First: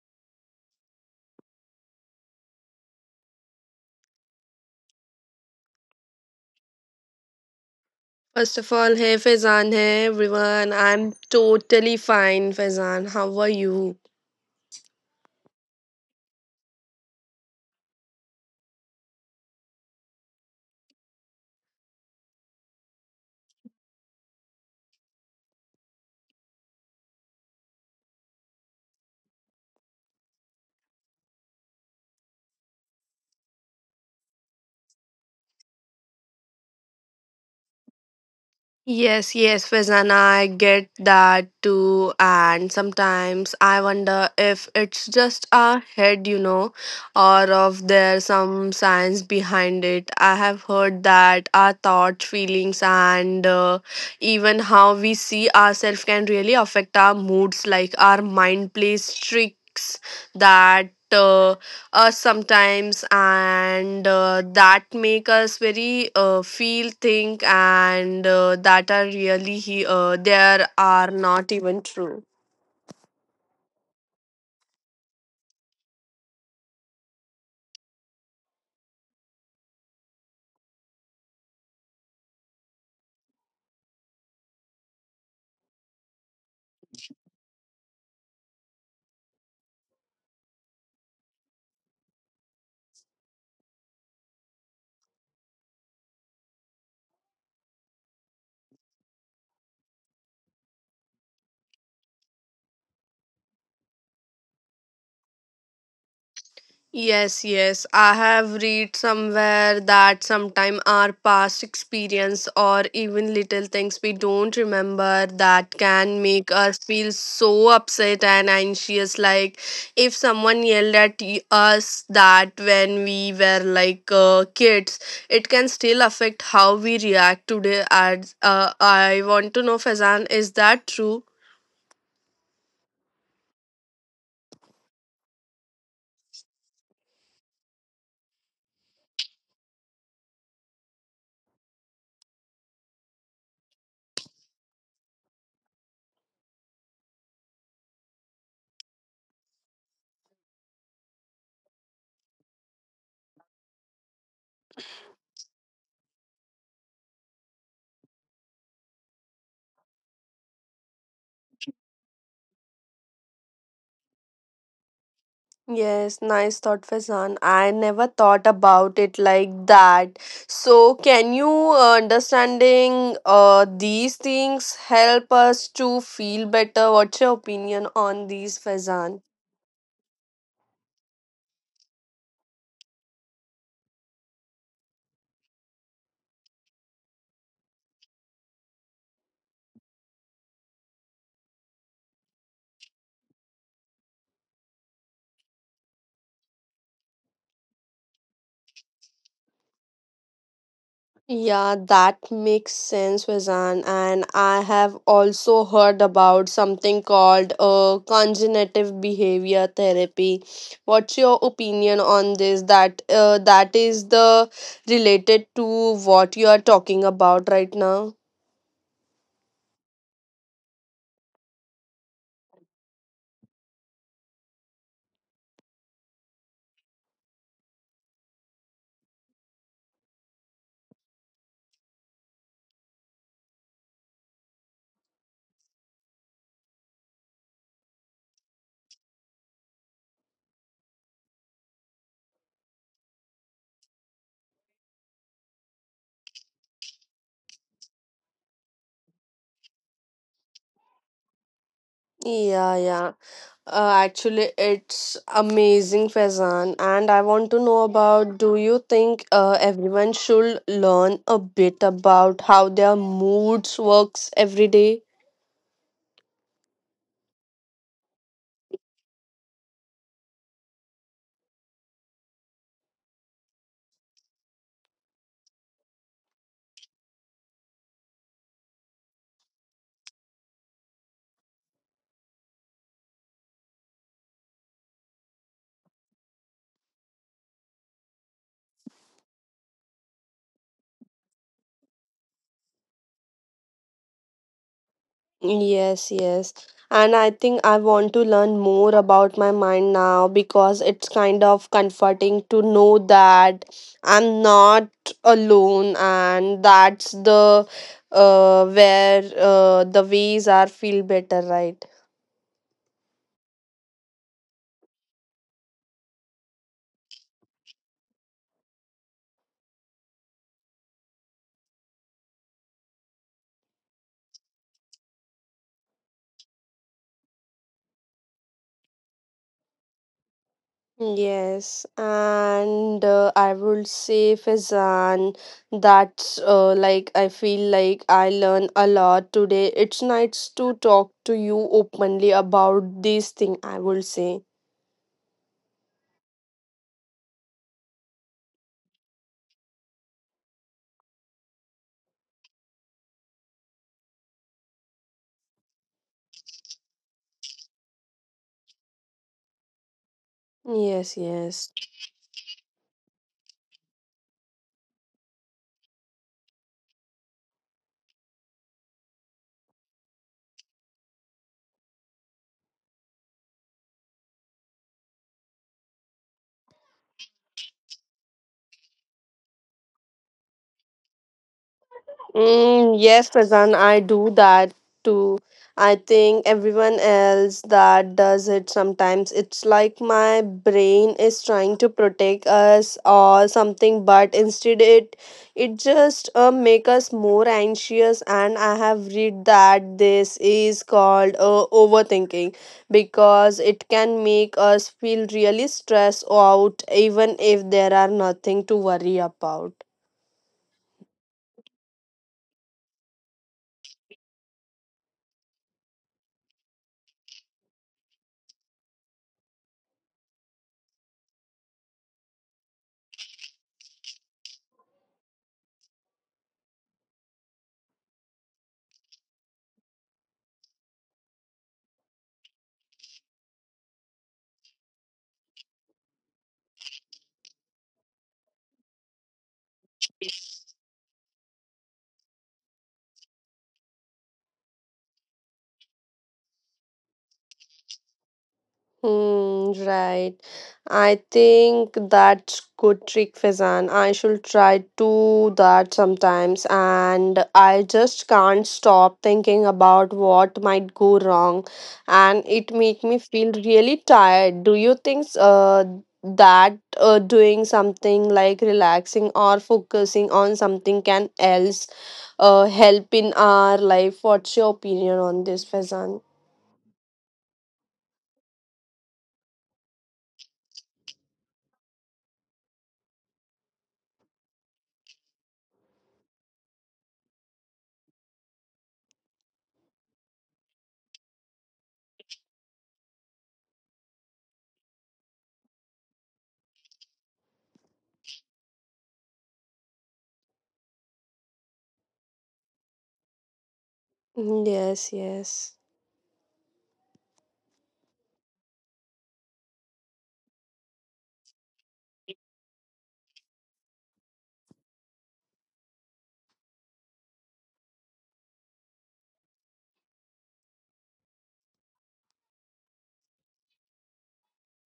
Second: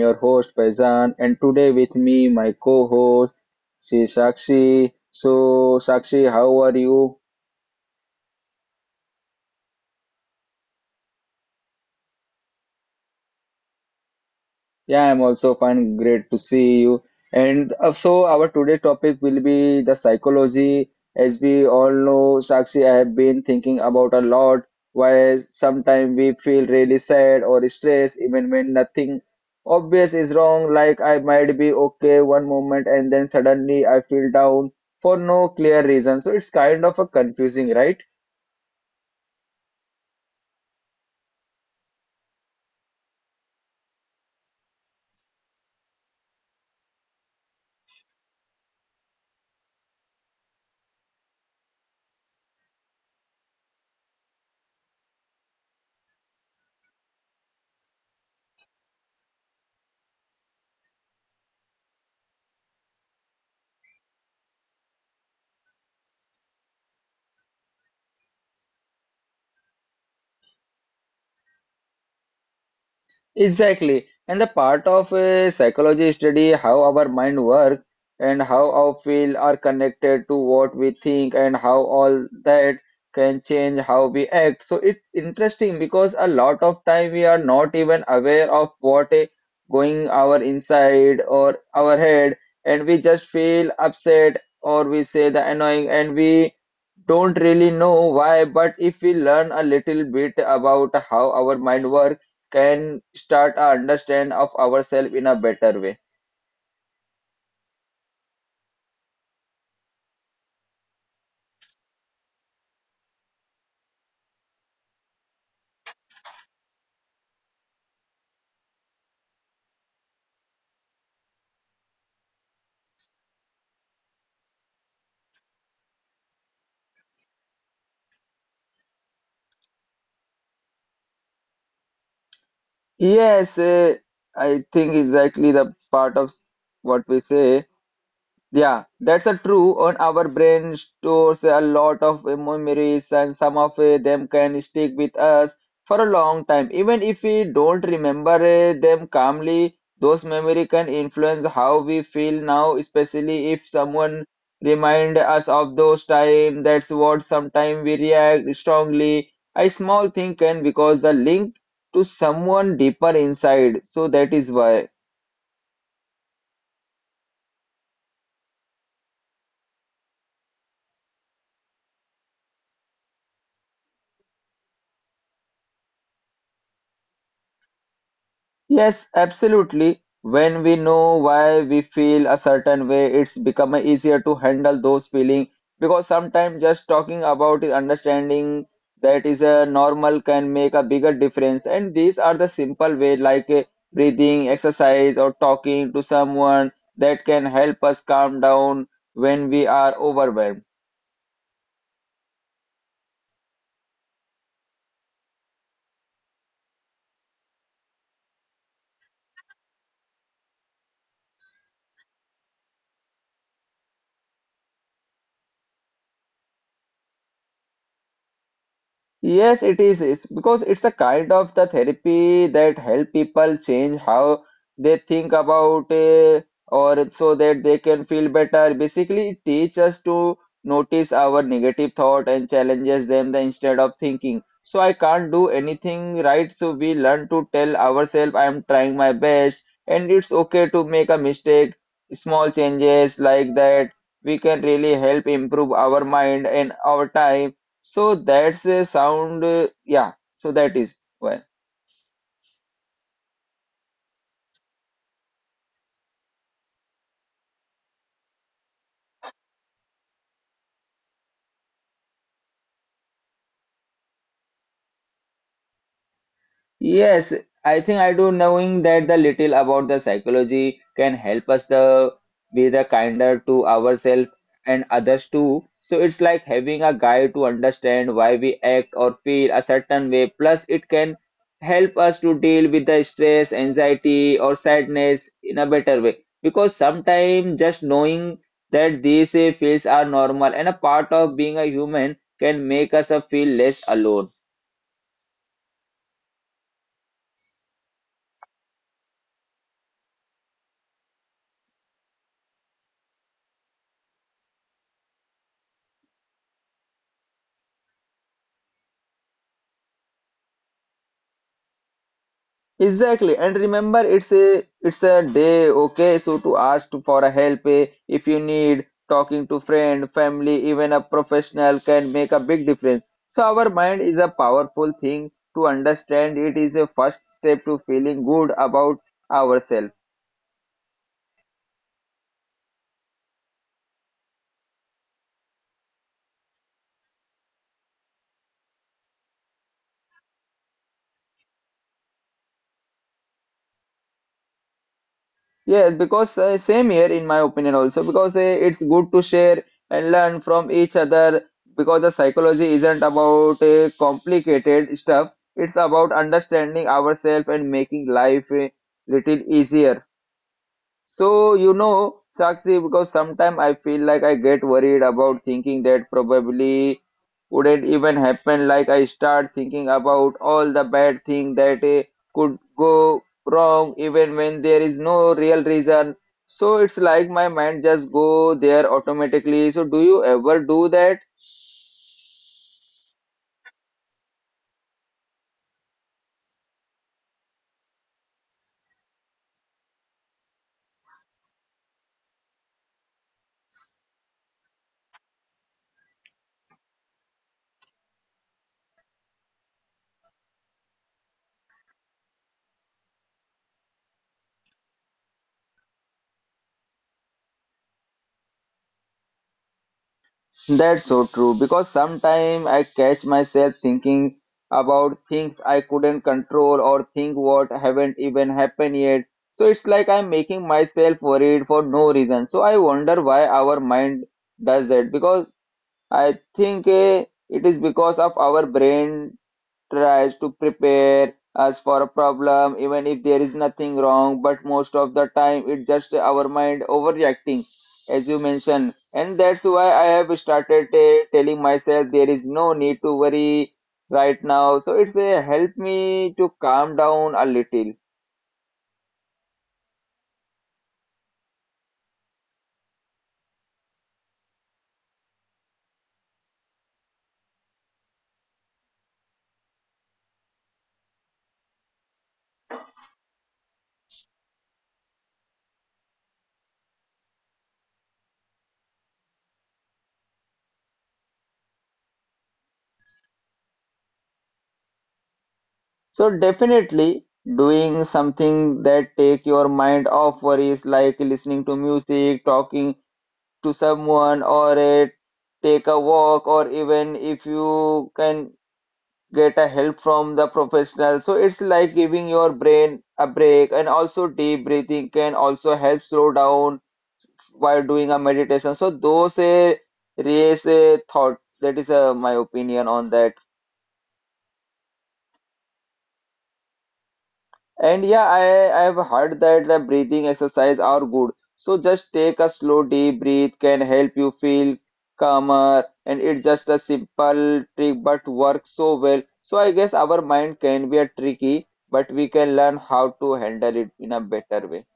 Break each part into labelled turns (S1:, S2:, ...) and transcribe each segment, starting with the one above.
S1: your host Faizan and today with me my co-host she is Sakshi. So Sakshi, how are you?
S2: First of all, hey Faizan, hey everyone. I'm totally fine, Faizan. How are you?
S1: Yeah, I'm also fine. Great to see you. And so our today topic will be the psychology. As we all know, Sakshi, I have been thinking about a lot why sometimes we feel really sad or stressed even when nothing obvious is wrong. Like I might be okay one moment and then suddenly I feel down for no clear reason. So it's kind of a confusing, right?
S2: Yes, yes, Faizan, I get that too. And sometimes I wonder if it's just a head, or if there's some science behind it. I have heard that our thoughts, feelings, and even how we see ourselves can really affect our moods, like our mind plays tricks that. Uh, Sometimes and that make us very feel think and that are really there are not even true.
S1: Exactly. And the part of a psychology study how our mind work and how our feel are connected to what we think and how all that can change how we act. So it's interesting because a lot of time we are not even aware of what is going our inside or our head and we just feel upset or we say the annoying and we don't really know why, but if we learn a little bit about how our mind works, can start a understand of ourselves in a better way.
S2: Yes, yes. I have read somewhere that sometime our past experience or even little things we don't remember that can make us feel so upset and anxious. Like if someone yelled at us that when we were like kids, it can still affect how we react today. As I want to know, Fazan, is that true?
S1: Yes, I think exactly the part of what we say. Yeah, that's a true. On our brain stores a lot of memories, and some of them can stick with us for a long time. Even if we don't remember them calmly, those memory can influence how we feel now, especially if someone remind us of those time. That's what sometimes we react strongly. A small thing can because the link to someone deeper inside. So that is why.
S2: Yes, nice thought, Faizan. I never thought about it like that. So, can you understanding these things help us to feel better? What's your opinion on these,
S1: Yes,
S2: Faizan?
S1: absolutely. When we know why we feel a certain way, it's become easier to handle those feelings because sometimes just talking about it, understanding that is a normal can make a bigger difference. And these are the simple way like breathing, exercise, or talking to someone that can help us calm down when we are overwhelmed.
S2: Yeah, that makes sense, Vizan. And I have also heard about something called cognitive behavior therapy. What's your opinion on this? That that is the related to what you are talking about right now.
S1: Yes, it is. It's because it's a kind of the therapy that help people change how they think about it or so that they can feel better. Basically, it teaches us to notice our negative thought and challenges them, instead of thinking, so I can't do anything right. So we learn to tell ourselves, I'm trying my best and it's okay to make a mistake. Small changes like that, we can really help improve our mind and our time so that's a sound, yeah. So that is why.
S2: Yeah, yeah. Actually, it's amazing, Faizan. And I want to know about do you think everyone should learn a bit about how their moods works every day?
S1: Yes, I think I do knowing that the little about the psychology can help us the be the kinder to ourselves and others too. So it's like having a guide to understand why we act or feel a certain way. Plus, it can help us to deal with the stress, anxiety, or sadness in a better way. Because sometimes just knowing that these feels are normal and a part of being a human can make us feel less alone.
S2: Yes, yes. And I think I want to learn more about my mind now because it's kind of comforting to know that I'm not alone and that's the where the ways are feel better, right?
S1: Exactly, and remember, it's a day, okay? So to for a help if you need talking to friend, family, even a professional can make a big difference. So our mind is a powerful thing to understand. It is a first step to feeling good about ourselves.
S2: Yes, and I would say Fizan, that's like I feel like I learn a lot today. It's nice to talk to you openly about this thing, I will say.
S1: Yes, because same here in my opinion also because it's good to share and learn from each other because the psychology isn't about complicated stuff. It's about understanding ourselves and making life a little easier.
S2: Yes,
S1: So, you
S2: yes.
S1: know, Sakshi, because sometimes I feel like I get worried about thinking that probably wouldn't even happen. Like I start thinking about all the bad thing that could go wrong, even when there is no real reason. So it's like my mind just go there automatically. So do you ever do that?
S2: Mm, yes, Faizan, I do that too. I think everyone else that does it sometimes. It's like my brain is trying to protect us or something, but instead it just make us more anxious. And I have read that this is called overthinking because it can make us feel really stressed out, even if there are nothing to worry about.
S1: That's so true because sometimes I catch myself thinking about things I couldn't control or think what haven't even happened yet. So it's like I'm making myself worried for no reason. So I wonder why our mind does that because I think it is because of our brain tries to prepare us for a problem, even if there is nothing wrong. But most of the time, it's just our mind overreacting, as you mentioned. And that's why I have started telling myself there is no need to worry right now. So it's a help me to calm down a little.
S2: Hmm. Right. I think that's good trick, Fazan. I should try to that sometimes, and I just can't stop thinking about what might go wrong, and it make me feel really tired. Do you think that doing something like relaxing or focusing on something can else help in our life? What's your opinion on this, Fazan?
S1: So definitely doing something that take your mind off worries like listening to music, talking to someone or take a walk or even if you can get a help from the professional so it's like giving your brain a break and also deep breathing can also help slow down while doing a meditation so those a raise a thought that is my opinion on that.
S2: Yes, yes.
S1: And yeah, I've heard that the breathing exercise are good. So just take a slow deep breath can help you feel calmer and it's just a simple trick but works so well. So I guess our mind can be a tricky, but we can learn how to handle it in a better way.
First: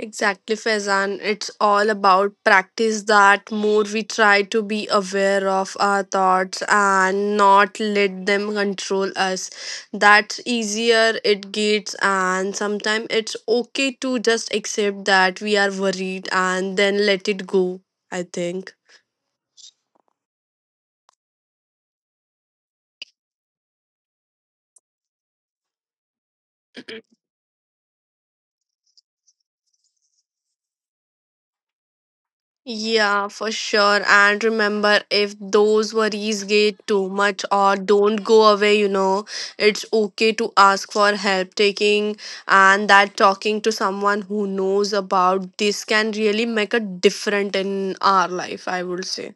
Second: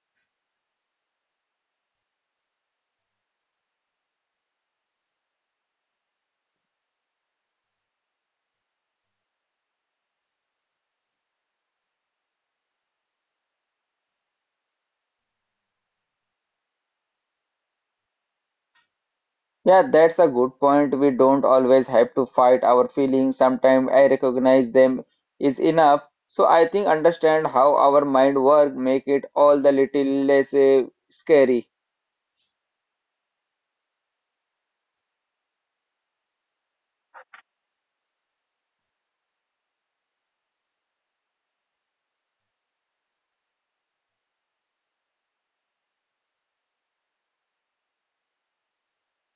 S2: Exactly, Faizan. It's all about practice that more we try to be aware of our thoughts and not let them control us. That's easier it gets, and sometimes it's okay to just accept that we are worried and then let it go, I think.
S1: Yeah, that's a good point. We don't always have to fight our feelings. Sometimes I recognize them is enough. So I think understand how our mind work make it all the little less scary.
S2: Yeah, for sure. And remember, if those worries get too much or don't go away, it's okay to ask for help taking and that talking to someone who knows about this can really make a difference in our life, I would say.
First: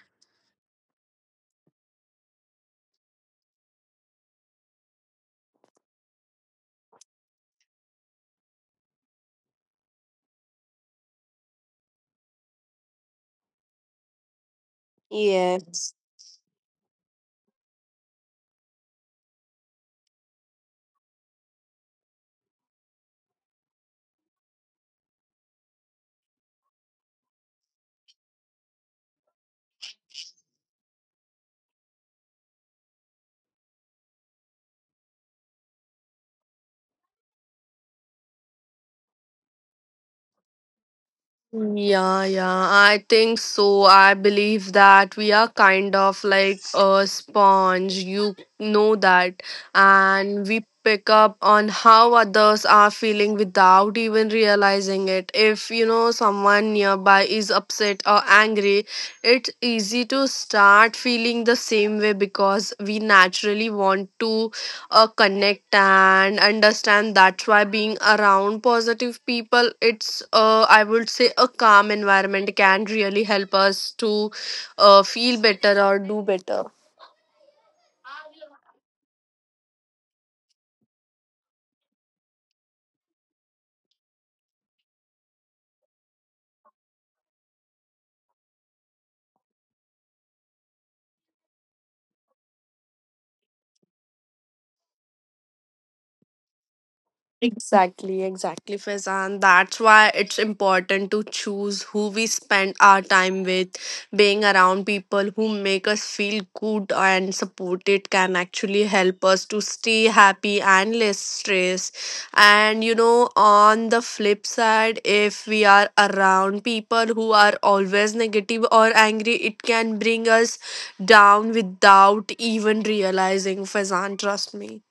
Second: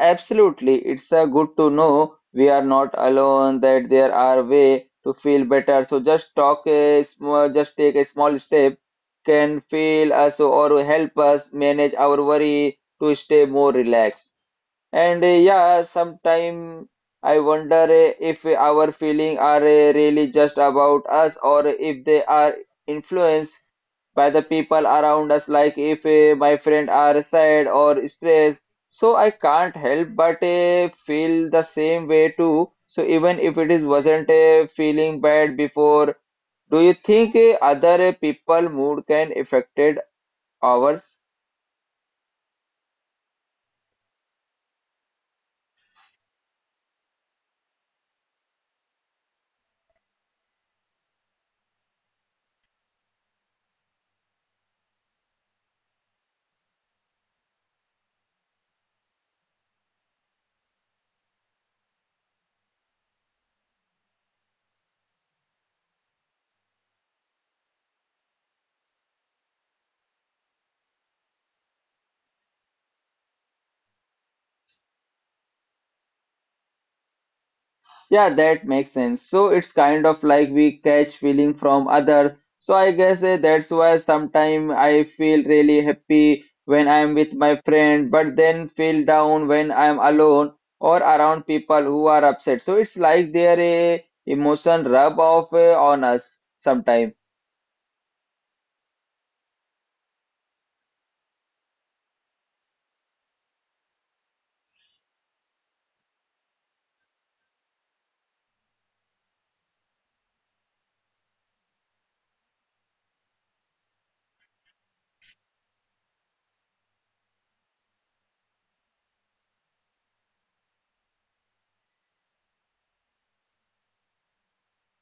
S1: Absolutely. It's good to know we are not alone, that there are way to feel better. So just take a small step can feel us or help us manage our worry to stay more relaxed. And yeah,
S2: Yes.
S1: sometime I wonder if our feelings are really just about us or if they are influenced by the people around us like if my friend are sad or stressed so I can't help but feel the same way too. So even if it is wasn't feeling bad before, do you think other people mood can affected ours?
S2: Yeah, yeah, I think so. I believe that we are kind of like a sponge. You know that. And we pick up on how others are feeling without even realizing it. If you know someone nearby is upset or angry, it's easy to start feeling the same way because we naturally want to connect and understand that's why being around positive people it's I would say a calm environment can really help us to feel better or do better.
S1: Yeah, that makes sense. So it's kind of like we catch feeling from other. So I guess that's why sometimes I feel really happy when I'm with my friend, but then feel down when I'm alone or around people who are upset. So it's like their emotion rub off on us sometimes.
S2: Exactly, exactly, Faizan. That's why it's important to choose who we spend our time with. Being around people who make us feel good and supported can actually help us to stay happy and less stressed. And you know, on the flip side, if we are around people who are always negative or angry, it can bring us down without even realizing, Faizan, trust me.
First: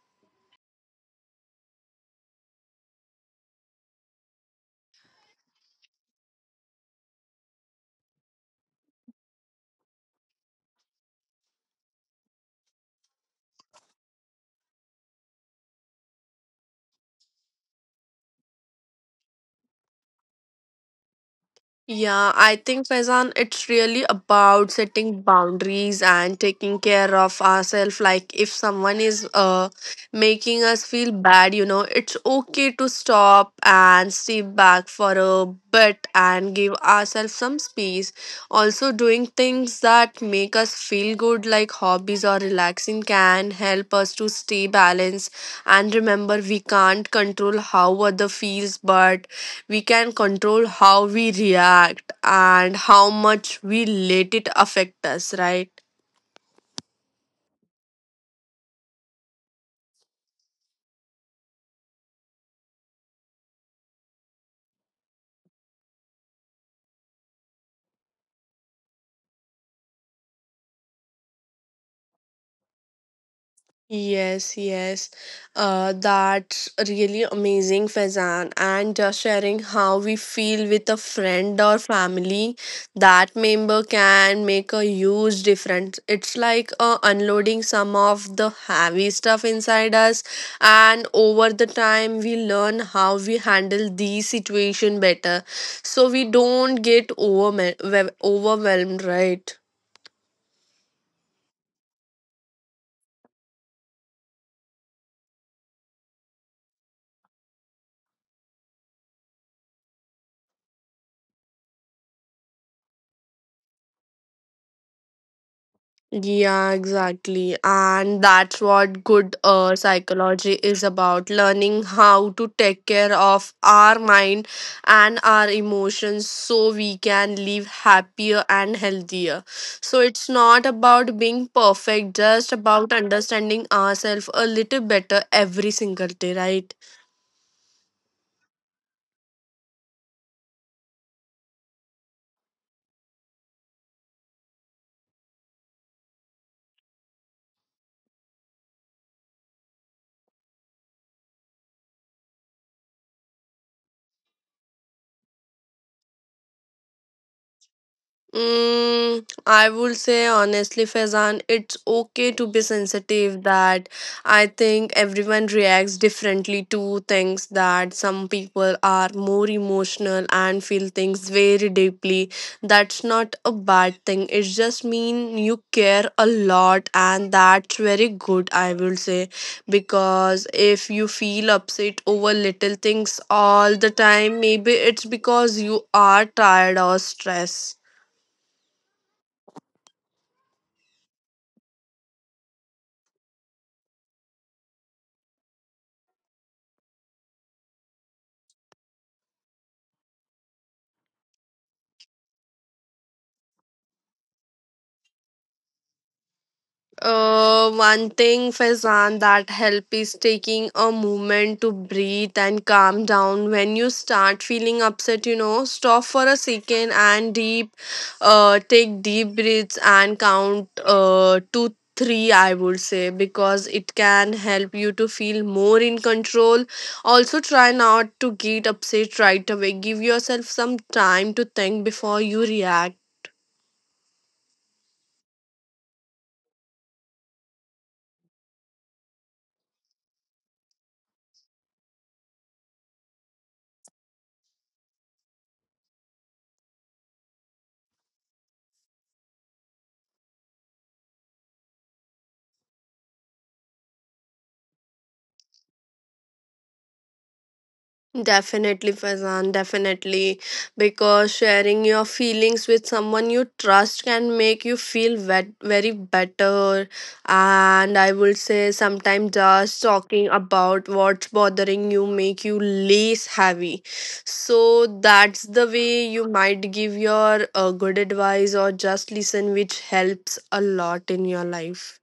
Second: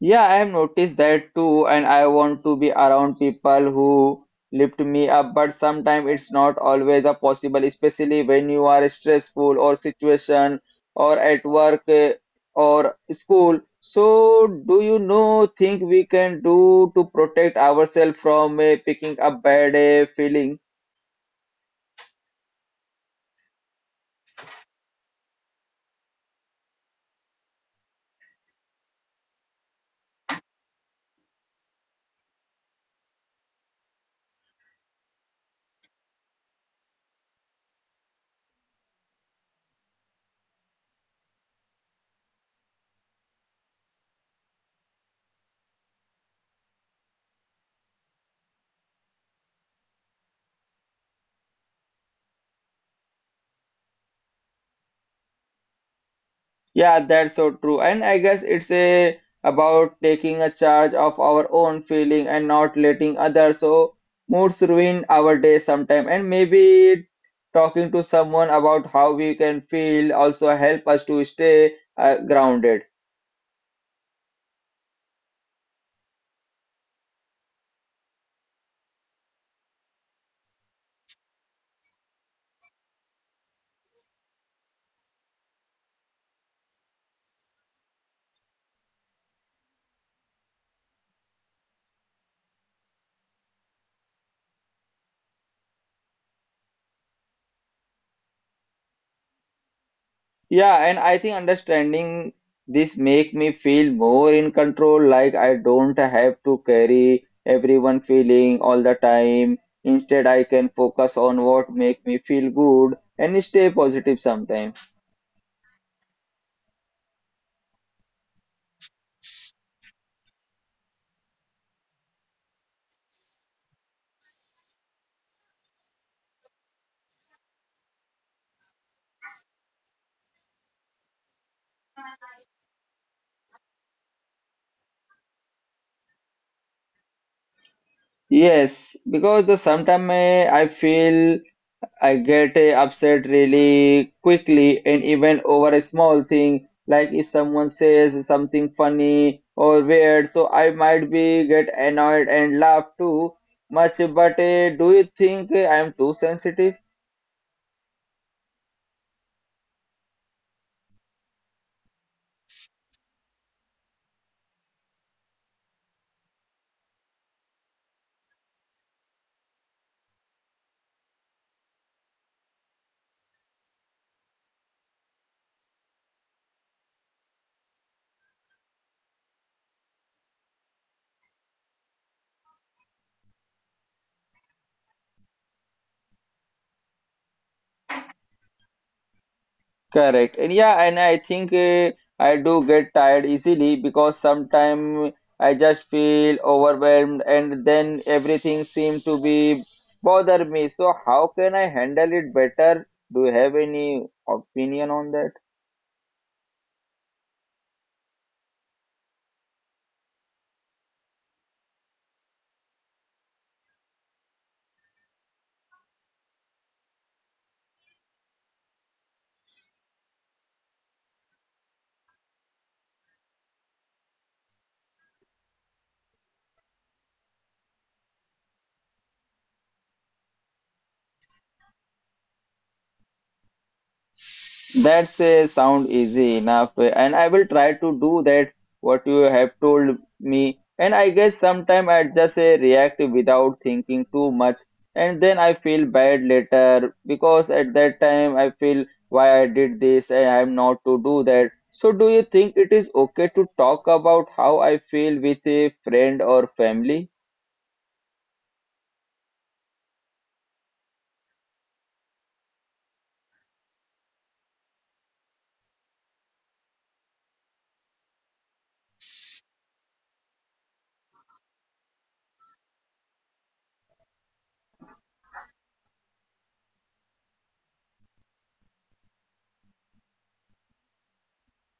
S1: Yeah, I have noticed that too, and I want to be around people who lift me up, but sometimes it's not always a possible, especially when you are stressful or situation or at work or school. So, do you know think we can do to protect ourselves from picking up bad feelings?
S2: Yeah, I think Faizan, it's really about setting boundaries and taking care of ourselves. Like if someone is making us feel bad, It's okay to stop and step back for a bit and give ourselves some space. Also, doing things that make us feel good, like hobbies or relaxing, can help us to stay balanced. And remember, we can't control how other feels, but we can control how we react and how much we let it affect us, right?
S1: Yeah, that's so true. And I guess it's a about taking a charge of our own feeling and not letting others so moods ruin our day sometime. And maybe talking to someone about how we can feel also help us to stay grounded.
S2: Yes, yes. That's really amazing, Faizan. And just sharing how we feel with a friend or family, that member can make a huge difference. It's like unloading some of the heavy stuff inside us, and over the time, we learn how we handle these situation better, so we don't get overwhelmed, right?
S1: Yeah, and I think understanding this make me feel more in control, like I don't have to carry everyone feeling all the time. Instead, I can focus on what make me feel good and stay positive sometimes.
S2: Yeah, exactly. And that's what good psychology is about learning how to take care of our mind and our emotions so we can live happier and healthier. So it's not about being perfect, just about understanding ourselves a little better every single day, right?
S1: Yes, because the sometimes I feel I get upset really quickly and even over a small thing, like if someone says something funny or weird, so I might be get annoyed and laugh too much. But do you think I am too sensitive?
S2: Mm, I would say honestly, Faizan, it's okay to be sensitive. That I think everyone reacts differently to things. That some people are more emotional and feel things very deeply. That's not a bad thing. It just mean you care a lot, and that's very good. I will say because if you feel upset over little things all the time, maybe it's because you are tired or stressed.
S1: Correct. And yeah, and I think I do get tired easily because sometimes I just feel overwhelmed and then everything seems to be bother me. So how can I handle it better? Do you have any opinion on that?
S2: One thing, Faizan, that help is taking a moment to breathe and calm down. When you start feeling upset, stop for a second and take deep breaths and count to three, I would say, because it can help you to feel more in control. Also, try not to get upset right away. Give yourself some time to think before you react.
S1: That's a sound easy enough, and I will try to do that what you have told me. And I guess sometime I just react without thinking too much, and then I feel bad later because at that time I feel why I did this and I am not to do that. So, do you think it is okay to talk about how I feel with a friend or family?
S2: Definitely, Faizan, definitely. Because sharing your feelings with someone you trust can make you feel very better. And I would say sometimes just talking about what's bothering you make you less heavy. So that's the way you might give your good advice or just listen, which helps a lot in your life.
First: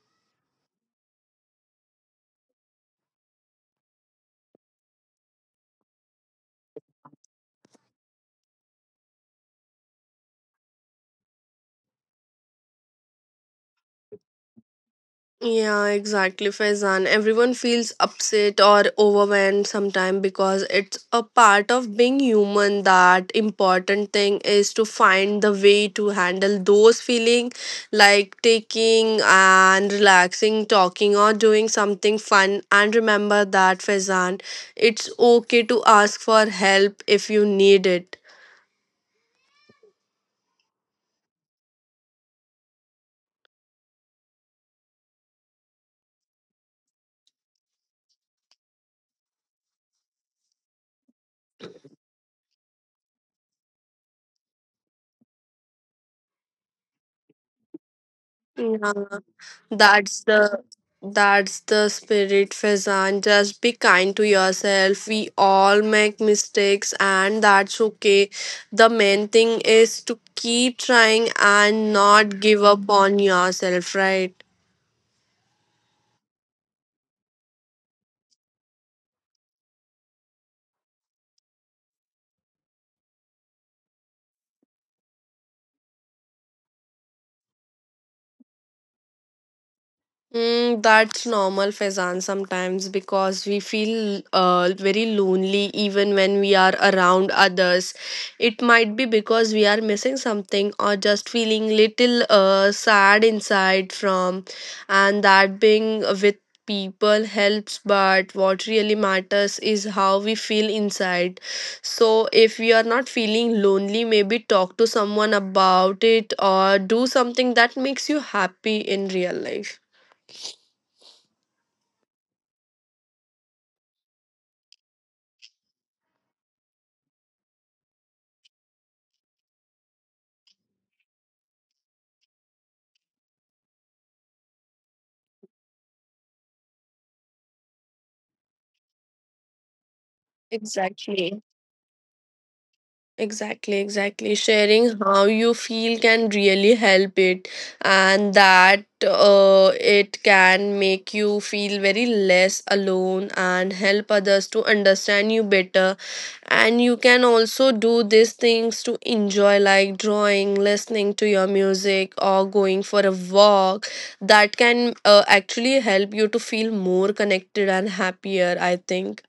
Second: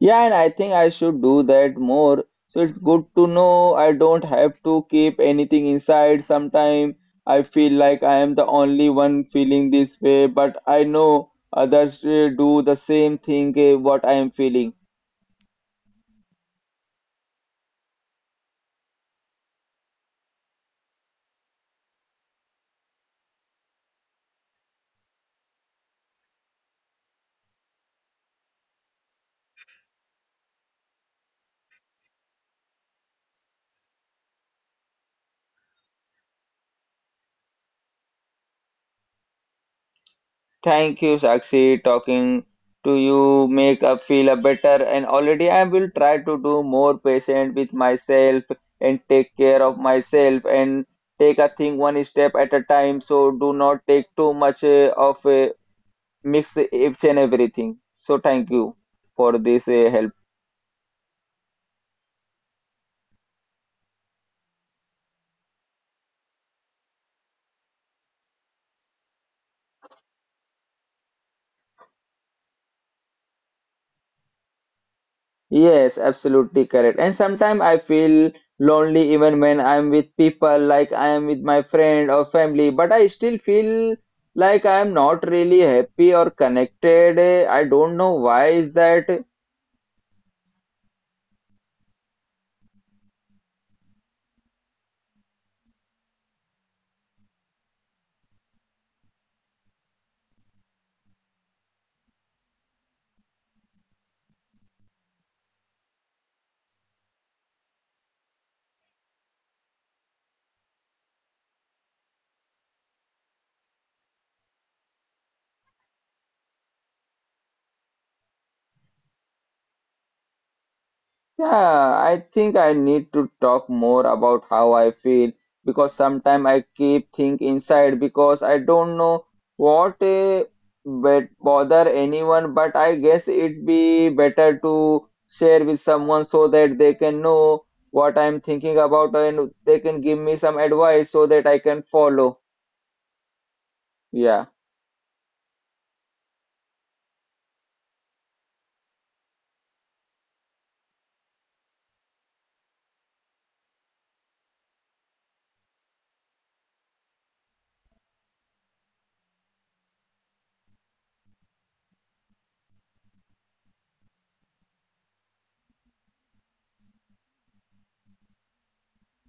S1: Yeah, and I think I should do that more. So it's good to know I don't have to keep anything inside. Sometimes I feel like I am the only one feeling this way, but I know others do the same thing what I am feeling.
S2: Yeah, exactly, Faizan. Everyone feels upset or overwhelmed sometimes because it's a part of being human. That important thing is to find the way to handle those feeling, like taking and relaxing, talking or doing something fun. And remember that, Faizan, it's okay to ask for help if you need it.
S1: Thank you, Sakshi. Talking to you make up feel a better, and already I will try to do more patient with myself and take care of myself and take a thing one step at a time so do not take too much of a mix each and everything. So thank you
S2: Yeah.
S1: for this help.
S2: That's the that's the spirit, Faizan. Just be kind to yourself. We all make mistakes and that's okay. The main thing is to keep trying and not give up on yourself, right?
S1: Yes, absolutely correct. And sometimes I feel lonely even when I'm with people, like I am with my friend or family, but I still feel like I am not really happy or connected. I don't know why is that.
S2: Mm, that's normal, Faizan, sometimes because we feel very lonely even when we are around others. It might be because we are missing something or just feeling little sad inside from and that being with people helps but what really matters is how we feel inside so if you are not feeling lonely maybe talk to someone about it or do something that makes you happy in real life.
S1: Yeah, I think I need to talk more about how I feel because sometimes I keep think inside because I don't know what a bet bother anyone, but I guess it'd be better to share with someone so that they can know what I'm thinking about and they can give me some advice so that
S2: Exactly.
S1: I can follow.
S2: Exactly, exactly.
S1: Yeah.
S2: Sharing how you feel can really help it, and that it can make you feel very less alone and help others to understand you better. And you can also do these things to enjoy, like drawing, listening to your music, or going for a walk. That can actually help you to feel more connected and happier, I think.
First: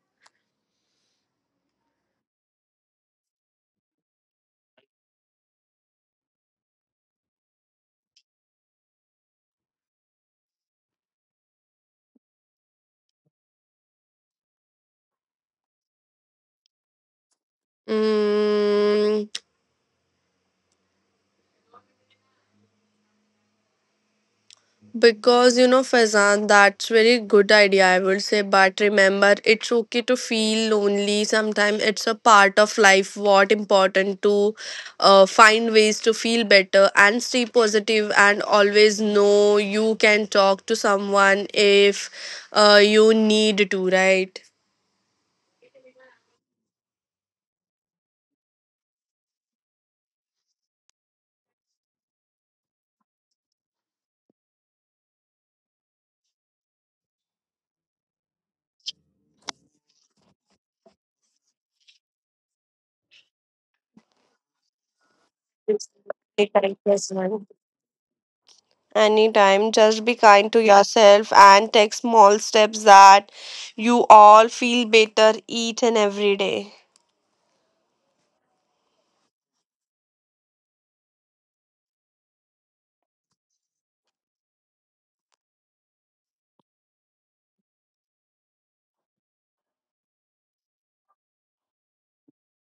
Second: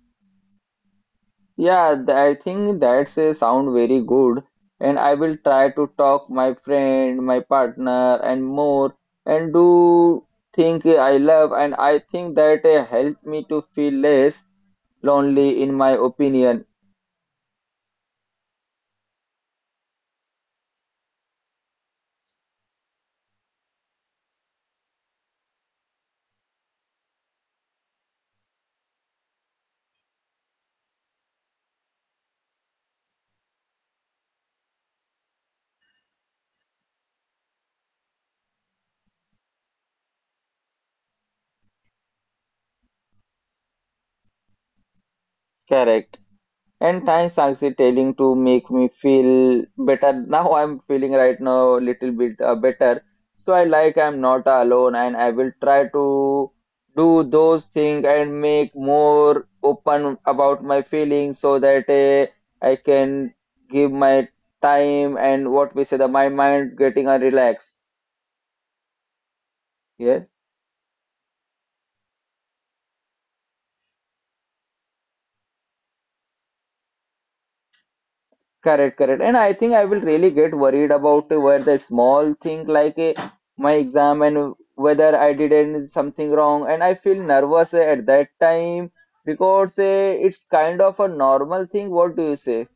S1: Yeah, I think that's a sound very good, and I will try to talk my friend, my partner, and more, and do think I love, and I think that helped me to feel less lonely, in my opinion.
S2: Mm, because you know, Fazan, that's very good idea, I would say. But remember, it's okay to feel lonely. Sometimes it's a part of life. What important to find ways to feel better and stay positive, and always know you can talk to someone if you need to, right?
S1: Correct. And thanks, Sakshi, telling to make me feel better. Now I'm feeling right now a little bit better. So I like I'm not alone and I will try to do those things and make more open about my feelings so that I can give my time and what we say, the, my mind getting a relax.
S2: Anytime, just be
S1: Yes.
S2: kind to yourself and take small steps that you all feel better each and every day.
S1: Correct, correct. And I think I will really get worried about where the small thing like my exam and whether I didn't something wrong. And I feel nervous at that time because it's kind of a normal thing. What do you say?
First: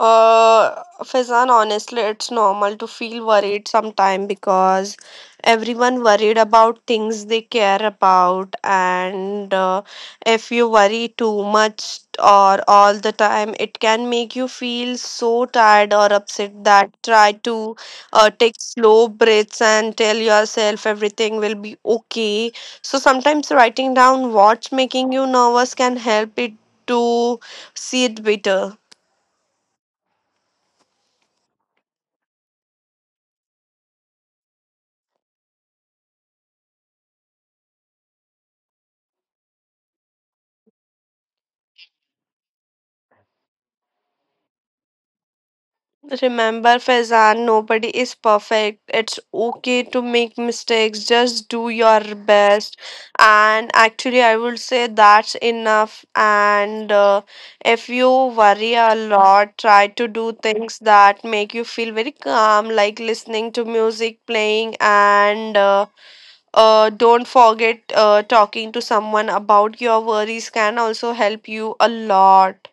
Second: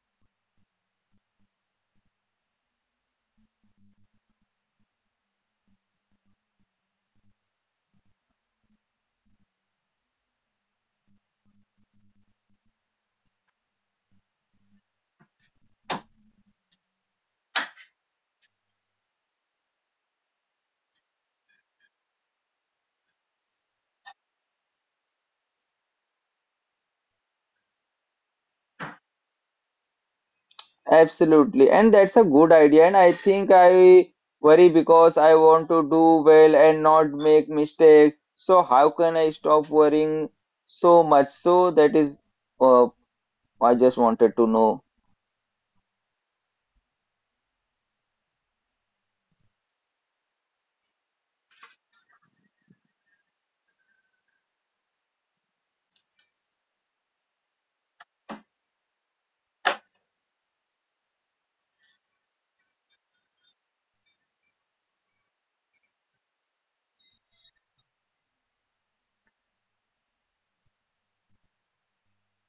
S2: Faizan, honestly, it's normal to feel worried sometime because everyone worried about things they care about, and if you worry too much or all the time, it can make you feel so tired or upset that try to take slow breaths and tell yourself everything will be okay. So sometimes writing down what's making you nervous can help it to see it better.
S1: Absolutely. And that's a good idea. And I think I worry because I want to do well and not make mistakes. So how can I stop worrying so much? So that is, uh, I just wanted to know.
S2: Remember, Faizan, nobody is perfect. It's okay to make mistakes. Just do your best. And actually, I would say that's enough. And if you worry a lot, try to do things that make you feel very calm, like listening to music, playing, and don't forget talking to someone about your worries can also help you a lot.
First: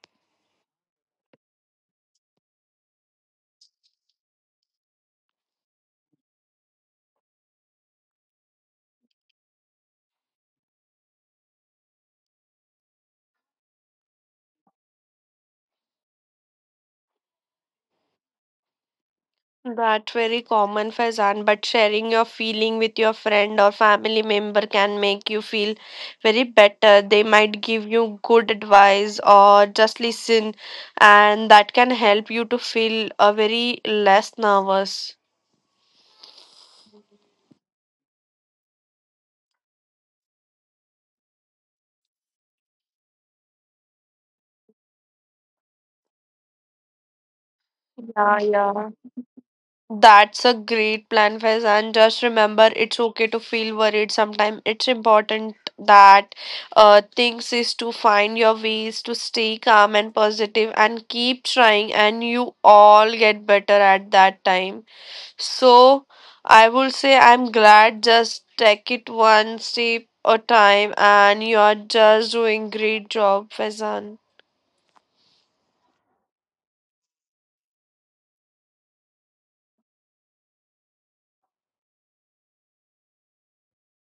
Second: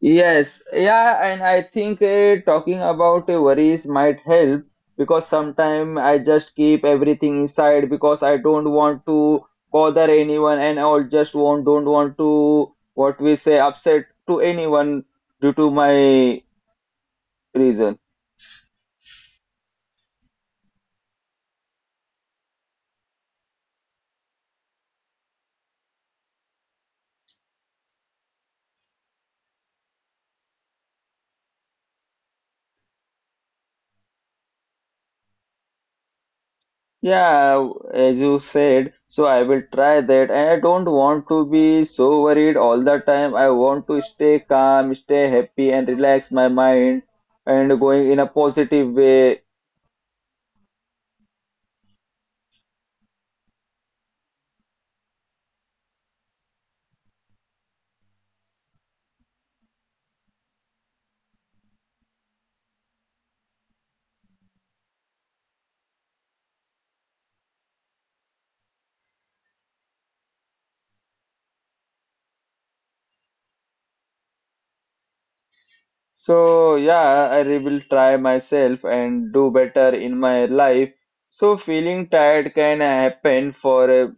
S1: Yes, yeah, and I think talking about worries might help because sometimes I just keep everything inside because I don't want to bother anyone and I just will don't want to what we say upset to anyone due to my reason.
S2: That's very common, Faizan, but sharing your feeling with your friend or family member can make you feel very better. They might give you good advice or just listen, and that can help you to feel a very less nervous.
S1: Yeah, as you said, so I will try that and I don't want to be so worried all the time. I want to stay calm, stay happy and relax my mind and going in a
S2: Yeah,
S1: positive
S2: yeah.
S1: way.
S2: That's a great plan, Faiz. And just remember, it's okay to feel worried. Sometimes it's important that things is to find your ways to stay calm and positive and keep trying, and you all get better at that time. So, I will say I'm glad. Just take it one step at a time, and you are just doing great job, Faizan.
S1: So yeah, I will try myself and do better in my life. So feeling tired can happen for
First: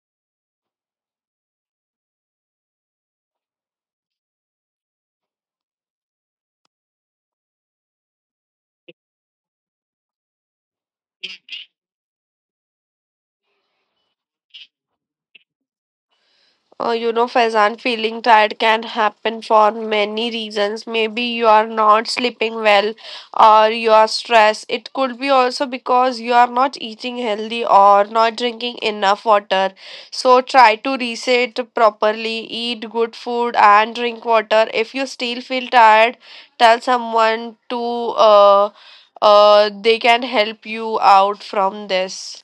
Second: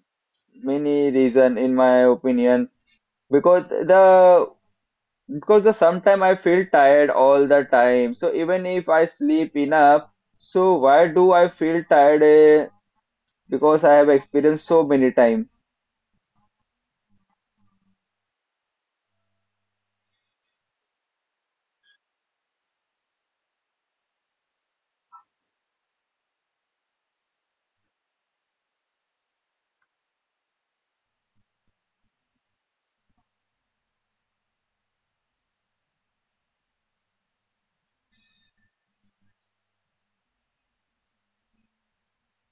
S1: many reason in my opinion because the because the sometime I feel tired all the time. So even if I sleep enough, so why do I feel tired? Because I have experienced so many time.
S2: Faizan, feeling tired can happen for many reasons. Maybe you are not sleeping well or you are stressed. It could be also because you are not eating healthy or not drinking enough water. So try to reset properly, eat good food and drink water. If you still feel tired, tell someone to uh, they can help you out from this.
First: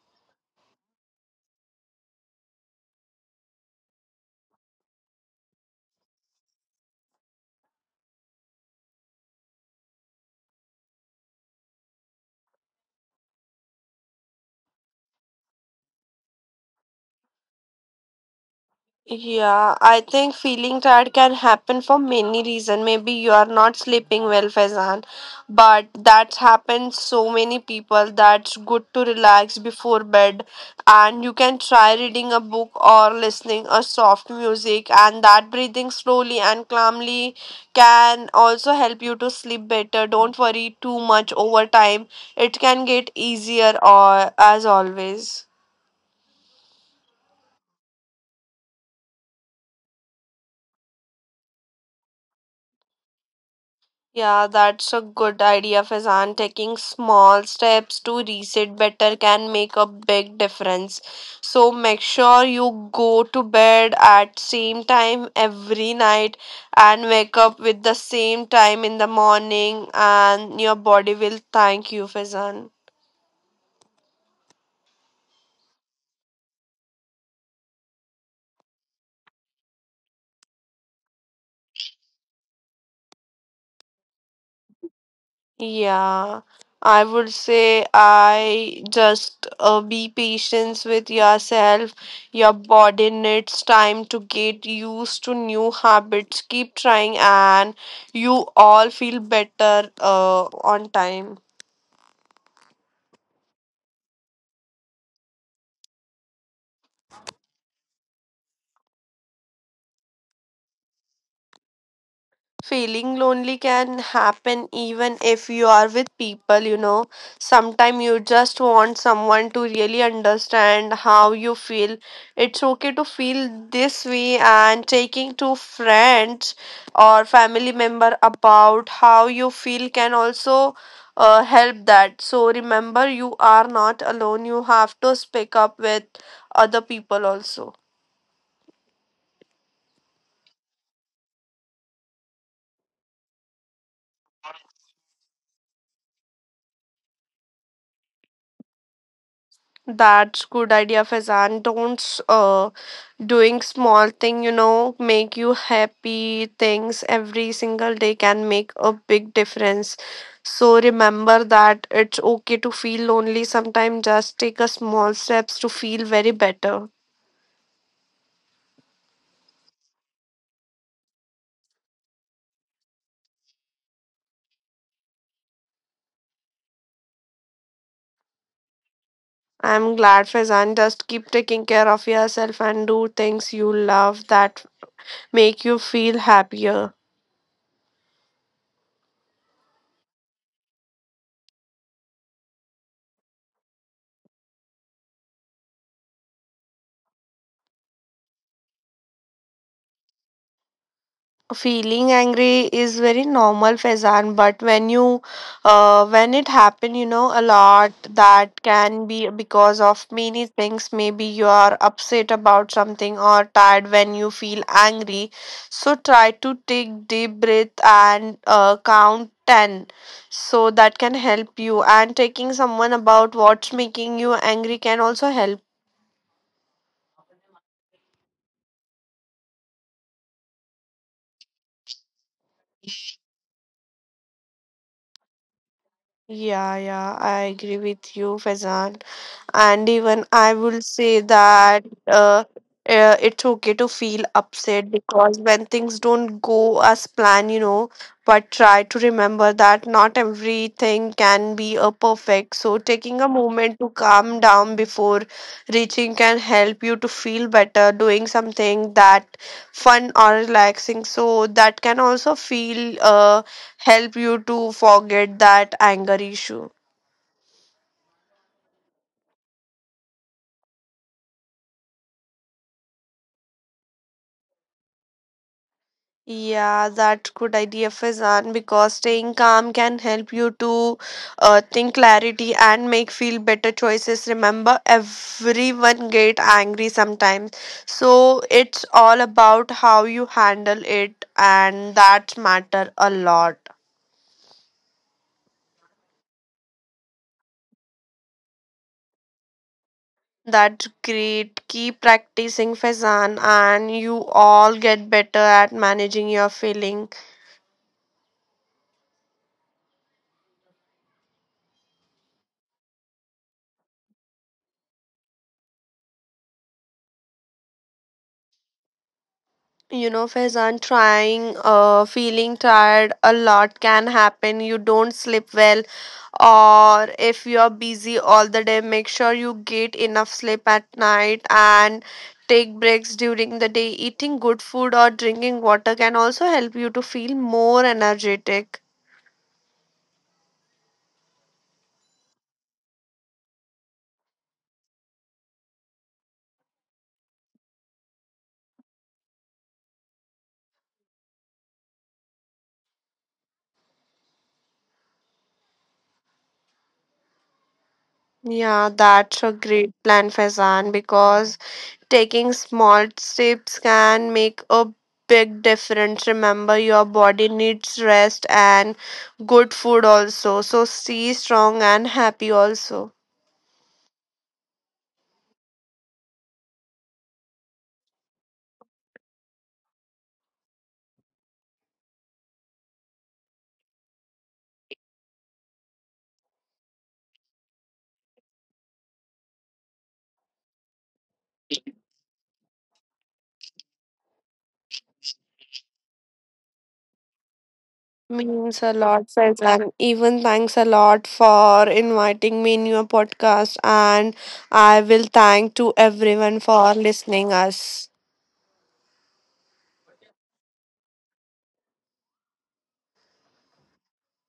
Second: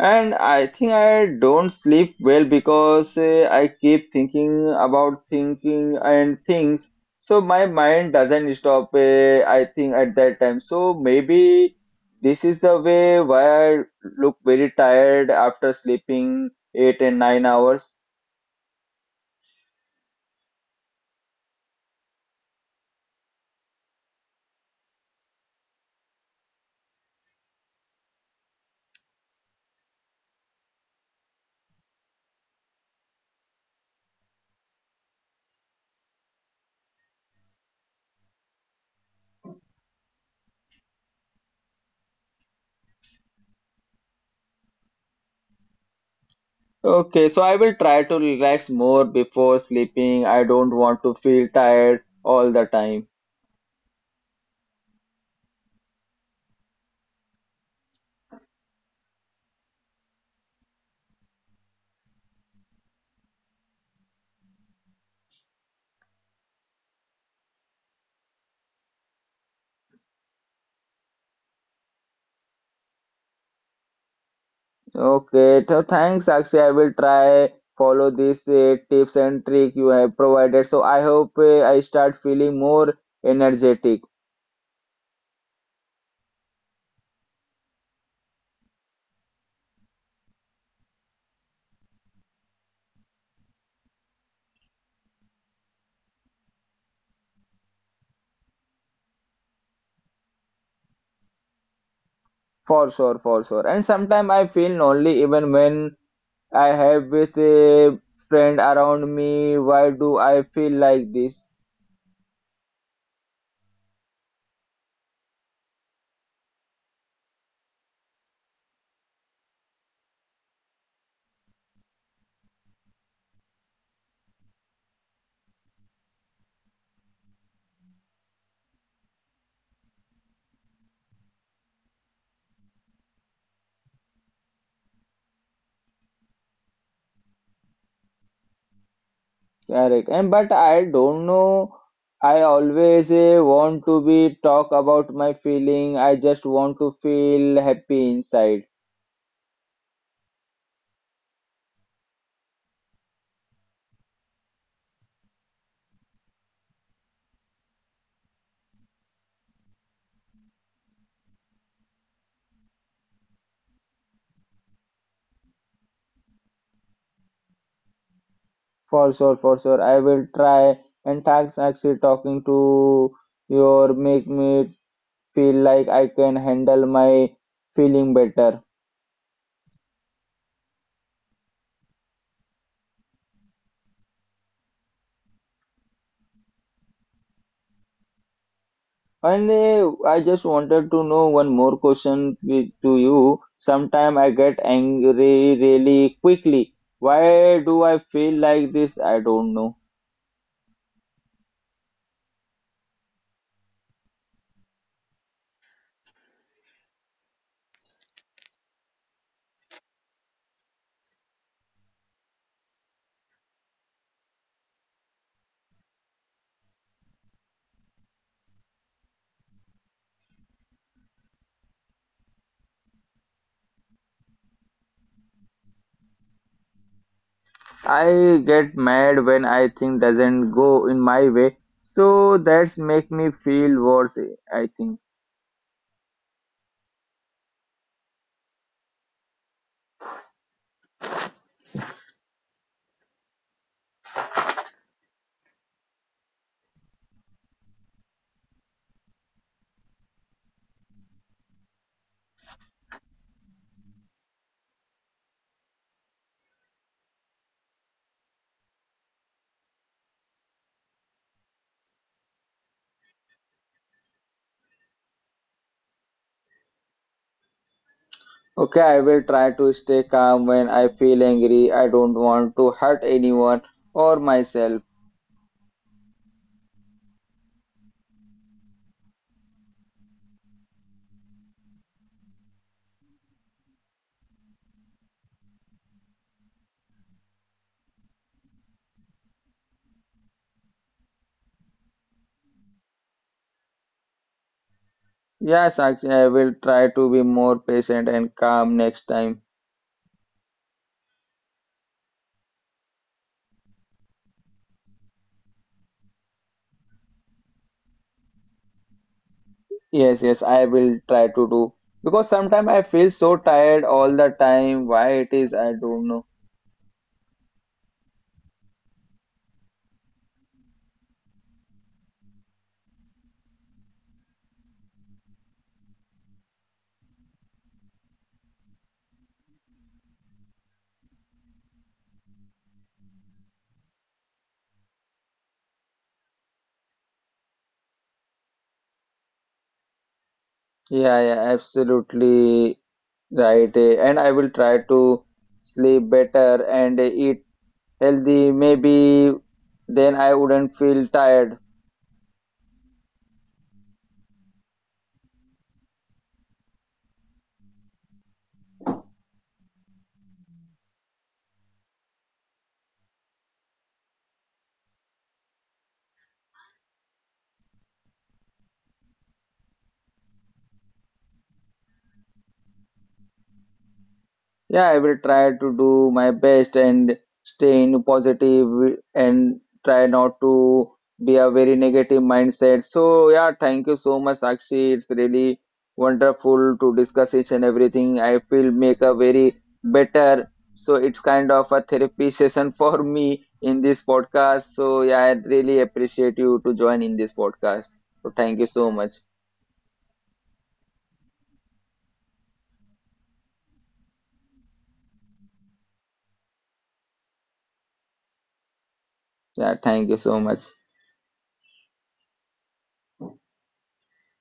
S1: And I think I don't sleep well because I keep thinking about thinking and things. So my mind doesn't stop, I think, at that time. So maybe this is the way why I look very tired after sleeping 8 and 9 hours.
S2: Yeah, I think feeling tired can happen for many reasons. Maybe you are not sleeping well, Faizan, but that's happened so many people. That's good to relax before bed, and you can try reading a book or listening a soft music, and that breathing slowly and calmly can also help you to sleep better. Don't worry too much over time; it can get easier, or as always.
S1: Okay, so I will try to relax more before sleeping. I don't want to feel tired all the time.
S2: Yeah, that's a good idea, Fazan. Taking small steps to reset better can make a big difference. So make sure you go to bed at same time every night and wake up with the same time in the morning and your body will thank you, Fazan.
S1: Okay, so thanks, Sakshi. I will try follow these tips and trick you have provided. So I hope I start feeling more energetic
S2: Yeah, I would say I just be patient with yourself. Your body needs time to get used to new habits. Keep trying, and you all feel better on time.
S1: for sure, for sure. And sometimes I feel lonely even when I have with a friend around me. Why do I feel like this?
S2: Feeling lonely can happen even if you are with people. Sometimes you just want someone to really understand how you feel. It's okay to feel this way and taking to friends or family member about how you feel can also help that. So remember you are not alone. You have to speak up with other people also.
S1: Correct. And but I don't know. I always want to be talk about my feeling. I just want to feel happy inside.
S2: That's good idea, Fazan. Don't uh doing small thing make you happy things every single day can make a big difference. So remember that it's okay to feel lonely sometimes. Just take a small steps to feel very better.
S1: For sure, for sure. I will try. And thanks actually talking to your make me feel like I can handle my feeling better.
S2: I'm glad, Fazan. Just keep taking care of yourself and do things you love that make you feel happier.
S1: And I just wanted to know one more question with, to you. Sometime I get angry really quickly. Why do I feel like this? I don't know.
S2: Feeling angry is very normal, Faizan, but when it happen a lot, that can be because of many things. Maybe you are upset about something or tired when you feel angry. So try to take deep breath and count 10, so that can help you, and taking someone about what's making you angry can also help.
S1: I get mad when I think doesn't go in my way. So that's make me feel worse, I think.
S2: Yeah, yeah, I agree with you, Faizan. And even I will say that uh, it's okay to feel upset because when things don't go as planned, but try to remember that not everything can be a perfect. So taking a moment to calm down before reaching can help you to feel better, doing something that fun or relaxing, so that can also feel help you to forget that anger issue.
S1: Okay, I will try to stay calm when I feel angry. I don't want to hurt anyone or myself.
S2: Yeah, that's good idea, Faizan, because staying calm can help you to think clarity and make feel better choices. Remember, everyone get angry sometimes, so it's all about how you handle it, and that matter a lot.
S1: Yes, Sakshi, I will try to be more patient and calm next time.
S2: That's great. Keep practicing, Faizan, and you all get better at managing your feeling.
S1: Yes, yes, I will try to do. Because sometimes I feel so tired all the time. Why it is, I don't know.
S2: You know, Faizan, trying, feeling tired a lot can happen. You don't sleep well, or if you're busy all the day, make sure you get enough sleep at night and take breaks during the day. Eating good food or drinking water can also help you to feel more energetic.
S1: Yeah, yeah, absolutely right. And I will try to sleep better and eat healthy. Maybe then I wouldn't feel tired.
S2: Yeah, that's a great plan, Faizan, because taking small steps can make a big difference. Remember, your body needs rest and good food also. So, stay strong and happy also.
S1: Yeah, I will try to do my best and stay in positive and try not to be a very negative mindset. So yeah, thank you so much, Sakshi. It's really wonderful to discuss each and everything. I feel make a very better. So it's kind of a therapy session for me in this podcast. So yeah, I really appreciate you to join in this podcast. So thank you
S2: Means a
S1: so much.
S2: lot, Faizan. Even thanks a lot for inviting me in your podcast, and I will thank to everyone for listening us.
S1: Yeah, thank you so much.